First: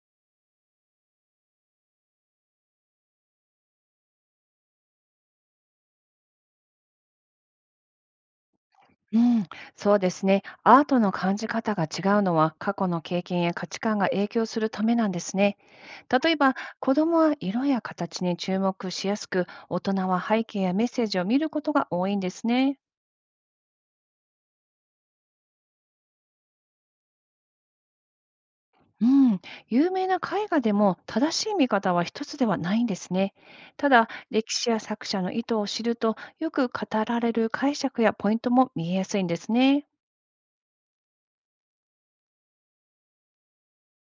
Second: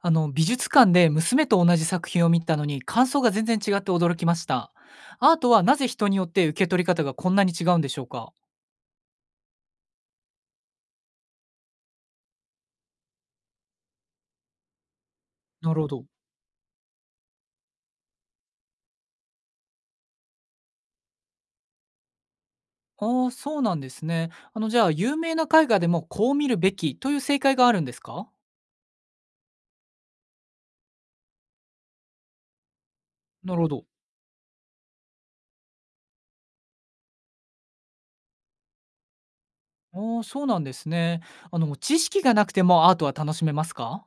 あの美術館で娘と同じ作品を見たのに感想が全然違って驚きました。アートはなぜ人によって受け取り方がこんなに違うんでしょうか。うん、そうですね。アートの感じ方が違うのは過去の経験や価値観が影響するためなんですね。なるほど。例えば子供は色や形に注目しやすく、大人は背景やメッセージを見ることが多いんですね。ああ、ーそうなんですね。じゃあ有名な絵画でもこう見るべきという正解があるんですか。うん、有名な絵画でも正しい見方は一つではないんですね。なるほど。ただ、歴史や作者の意図を知ると、よく語られる解釈やポイントも見えやすいんですね。ああ、ーそうなんですね。あの、知識がなくてもアートは楽しめますか。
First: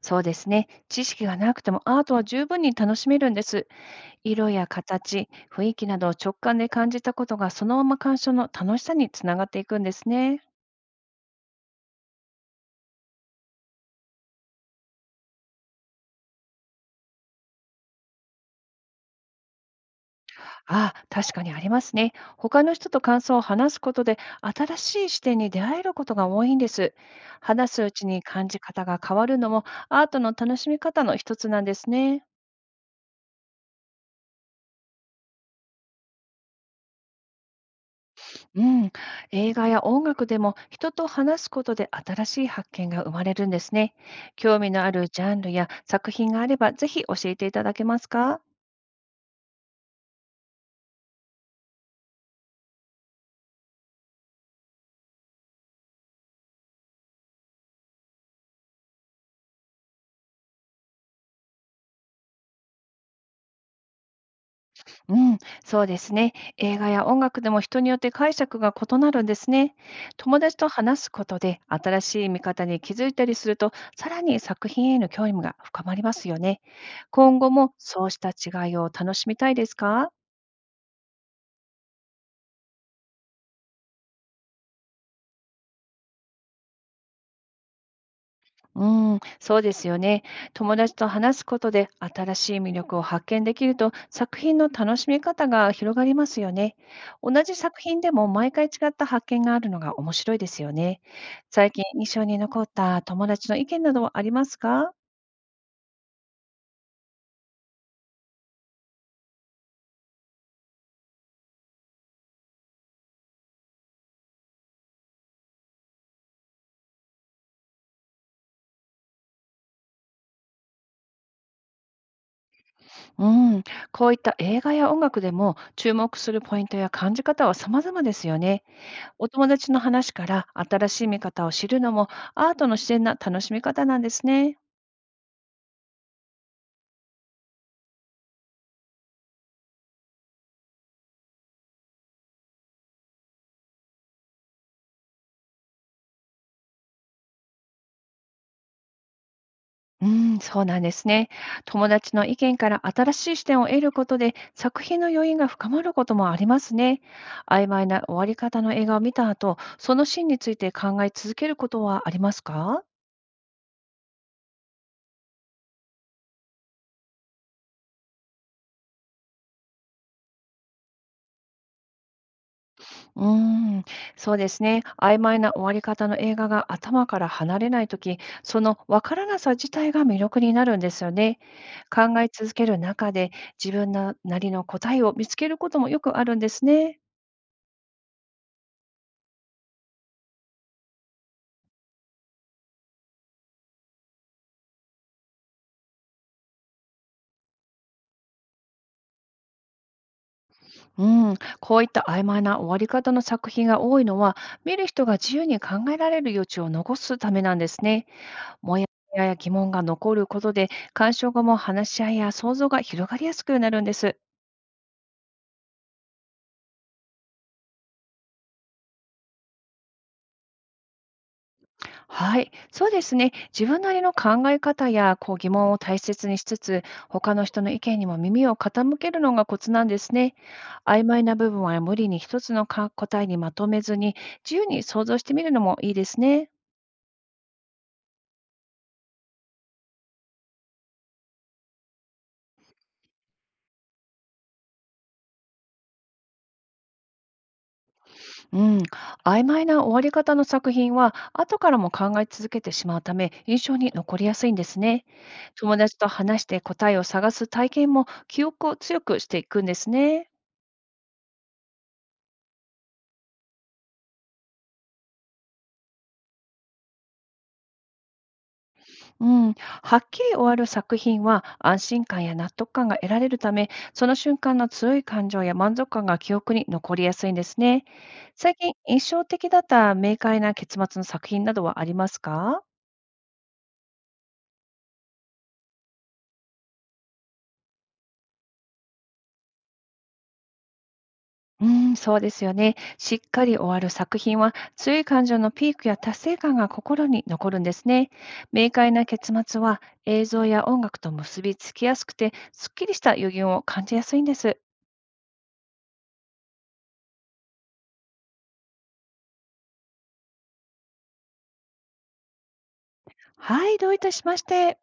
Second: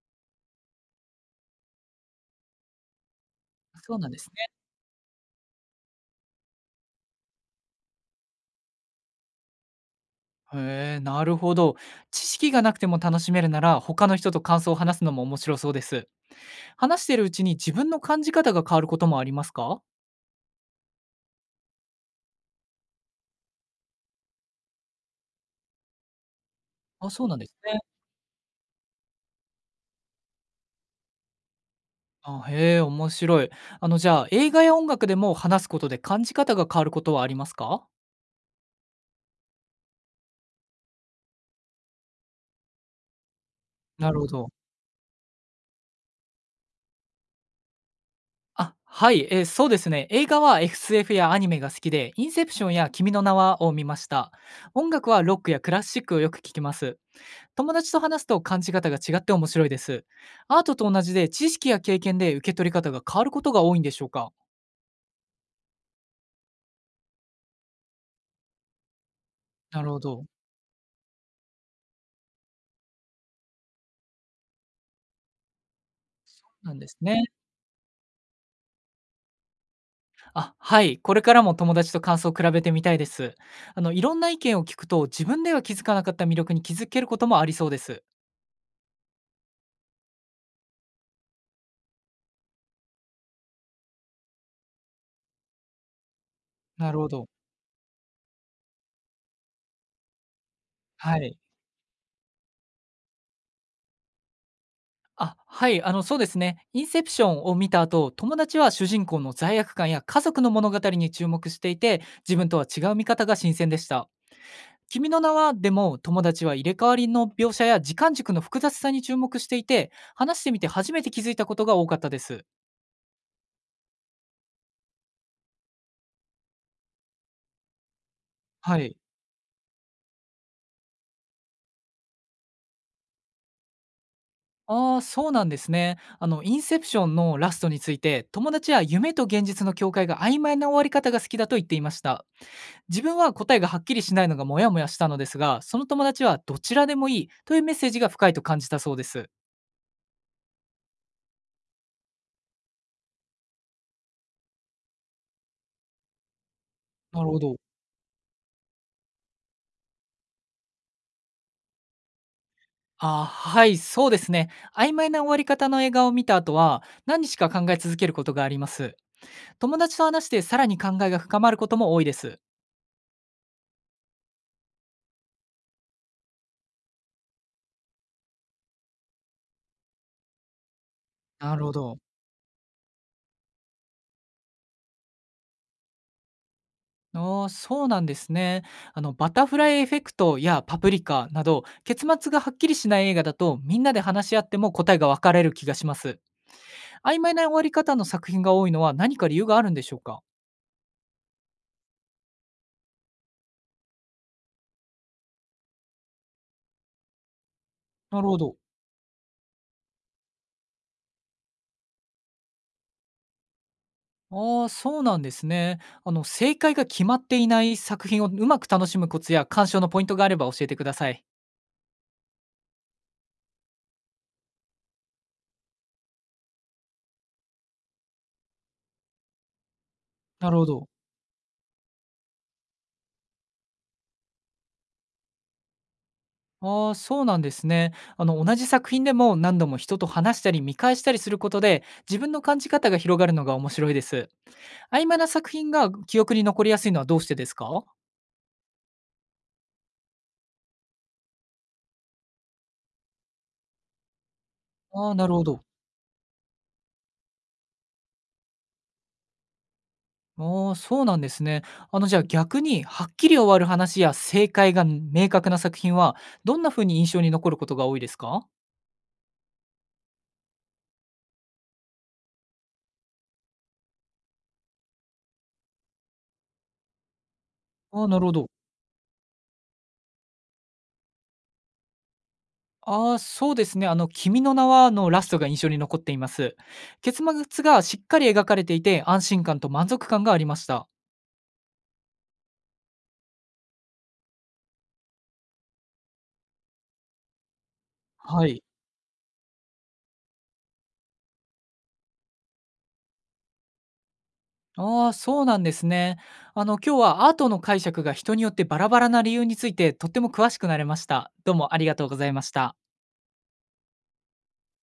そうですね。知識がなくてもアートは十分に楽しめるんです。そうなんですね。色や形、雰囲気などを直感で感じたことがそのまま鑑賞の楽しさにつながっていくんですね。へえ、なるほど。知識がなくても楽しめるなら他の人と感想を話すのも面白そうです。話しているうちに自分の感じ方が変わることもありますか。ああ、確かにありますね。他の人と感想を話すことで新しい視点に出会えることが多いんです。あ、そうなんです話ね。すうちに感じ方が変わるのもアートの楽しみ方の一つなんですね。あ、へえ、面白い。あの、じゃあ、映画や音楽でも話すことで感じ方が変わることはありますか？うん、映画や音楽でも人と話すことで新しい発見が生まれるんですね。なるほど。興味のあるジャンルや作品があればぜひ教えていただけますか？あ、はい、そうですね。映画は SF やアニメが好きで、インセプションや君の名はを見ました。音楽はロックやクラシックをよく聞きます。友達と話すと感じ方が違って面白いです。アートと同じで、知識や経験で受け取り方が変わることが多いんでしょうか？うん、そうですね。映画や音楽でも人によって解釈が異なるんですね。なるほど。友達と話すことで新しい見方に気づいたりすると、さらに作品への興味が深まりますよね。なんですね。今後もそうした違いを楽しみたいですか？あ、はい。これからも友達と感想を比べてみたいです。あの、いろんな意見を聞くと、自分では気づかなかった魅力に気づけることもありそうです。うん、そうですよね。友達と話すことで新しい魅力を発見できると作品の楽しみ方が広がりますよね。なるほど。同じ作品でも毎回違った発見があるのが面白いですよね。はい。最近印象に残った友達の意見などはありますか？あ、はい。あの、そうですね。インセプションを見た後、友達は主人公の罪悪感や家族の物語に注目していて、自分とは違う見方が新鮮でした。君の名はでも友達は入れ替わりの描写や時間軸の複雑さに注目していて、話してみて初めて気づいたことが多かったです。うん、こういった映画や音楽でも注目するポイントや感じ方は様々ですよね。はい。お友達の話から新しい見方を知るのもアートの自然な楽しみ方なんですね。ああ、そうなんですね。あの、インセプションのラストについて、友達は夢と現実の境界が曖昧な終わり方が好きだと言っていました。自分は答えがはっきりしないのがモヤモヤしたのですが、その友達はどちらでもいいというメッセージが深いと感じたそうです。うん、そうなんですね。友達の意見から新しい視点を得ることで作品の余韻が深まることもありますね。なるほど。曖昧な終わり方の映画を見た後、そのシーンについて考え続けることはありますか？ああ、はい、そうですね。曖昧な終わり方の映画を見た後は、何日か考え続けることがあります。友達と話してさらに考えが深まることも多いです。うーん、そうですね。曖昧な終わり方の映画が頭から離れないとき、そのわからなさ自体が魅力になるんですよね。なるほど。考え続ける中で自分ななりの答えを見つけることもよくあるんですね。ああ、そうなんですね。あの、バタフライエフェクトやパプリカなど、結末がはっきりしない映画だと、みんなで話し合っても答えが分かれる気がします。曖昧な終わり方の作品が多いのは何か理由があるんでしょうか。うん、こういった曖昧な終わり方の作品が多いのは、見る人が自由に考えられる余地を残すためなんですね。なるほど。もやもやや疑問が残ることで、鑑賞後も話し合いや想像が広がりやすくなるんです。ああ、そうなんですね。あの、正解が決まっていない作品をうまく楽しむコツや鑑賞のポイントがあれば教えてください。はい、そうですね。自分なりの考え方やこう疑問を大切にしつつ、他の人の意見にも耳を傾けるのがコツなんですね。なるほど。曖昧な部分は無理に一つのか答えにまとめずに、自由に想像してみるのもいいですね。ああ、そうなんですね。あの、同じ作品でも何度も人と話したり見返したりすることで、自分の感じ方が広がるのが面白いです。曖昧な作品が記憶に残りやすいのはどうしてですか？うん、曖昧な終わり方の作品は後からも考え続けてしまうため印象に残りやすいんですね。ああ、なるほど。友達と話して答えを探す体験も記憶を強くしていくんですね。ああ、そうなんですね。あの、じゃあ、逆にはっきり終わる話や正解が明確な作品は、どんな風に印象に残ることが多いですか？うん、はっきり終わる作品は安心感や納得感が得られるためその瞬間の強い感情や満足感が記憶に残りやすいんですね。ああ、なるほど。最近印象的だった明快な結末の作品などはありますか？ああ、そうですね。あの、君の名は、のラストが印象に残っています。結末がしっかり描かれていて、安心感と満足感がありました。うーん、そうですよね。しっかり終わる作品は、強い感情のピークや達成感が心に残るんですね。はい。明快な結末は、映像や音楽と結びつきやすくて、すっきりした余韻を感じやすいんです。ああ、そうなんですね。あの、今日はアートの解釈が人によってバラバラな理由についてとっても詳しくなれました。どうもありがとうございました。はい、どういたしまして。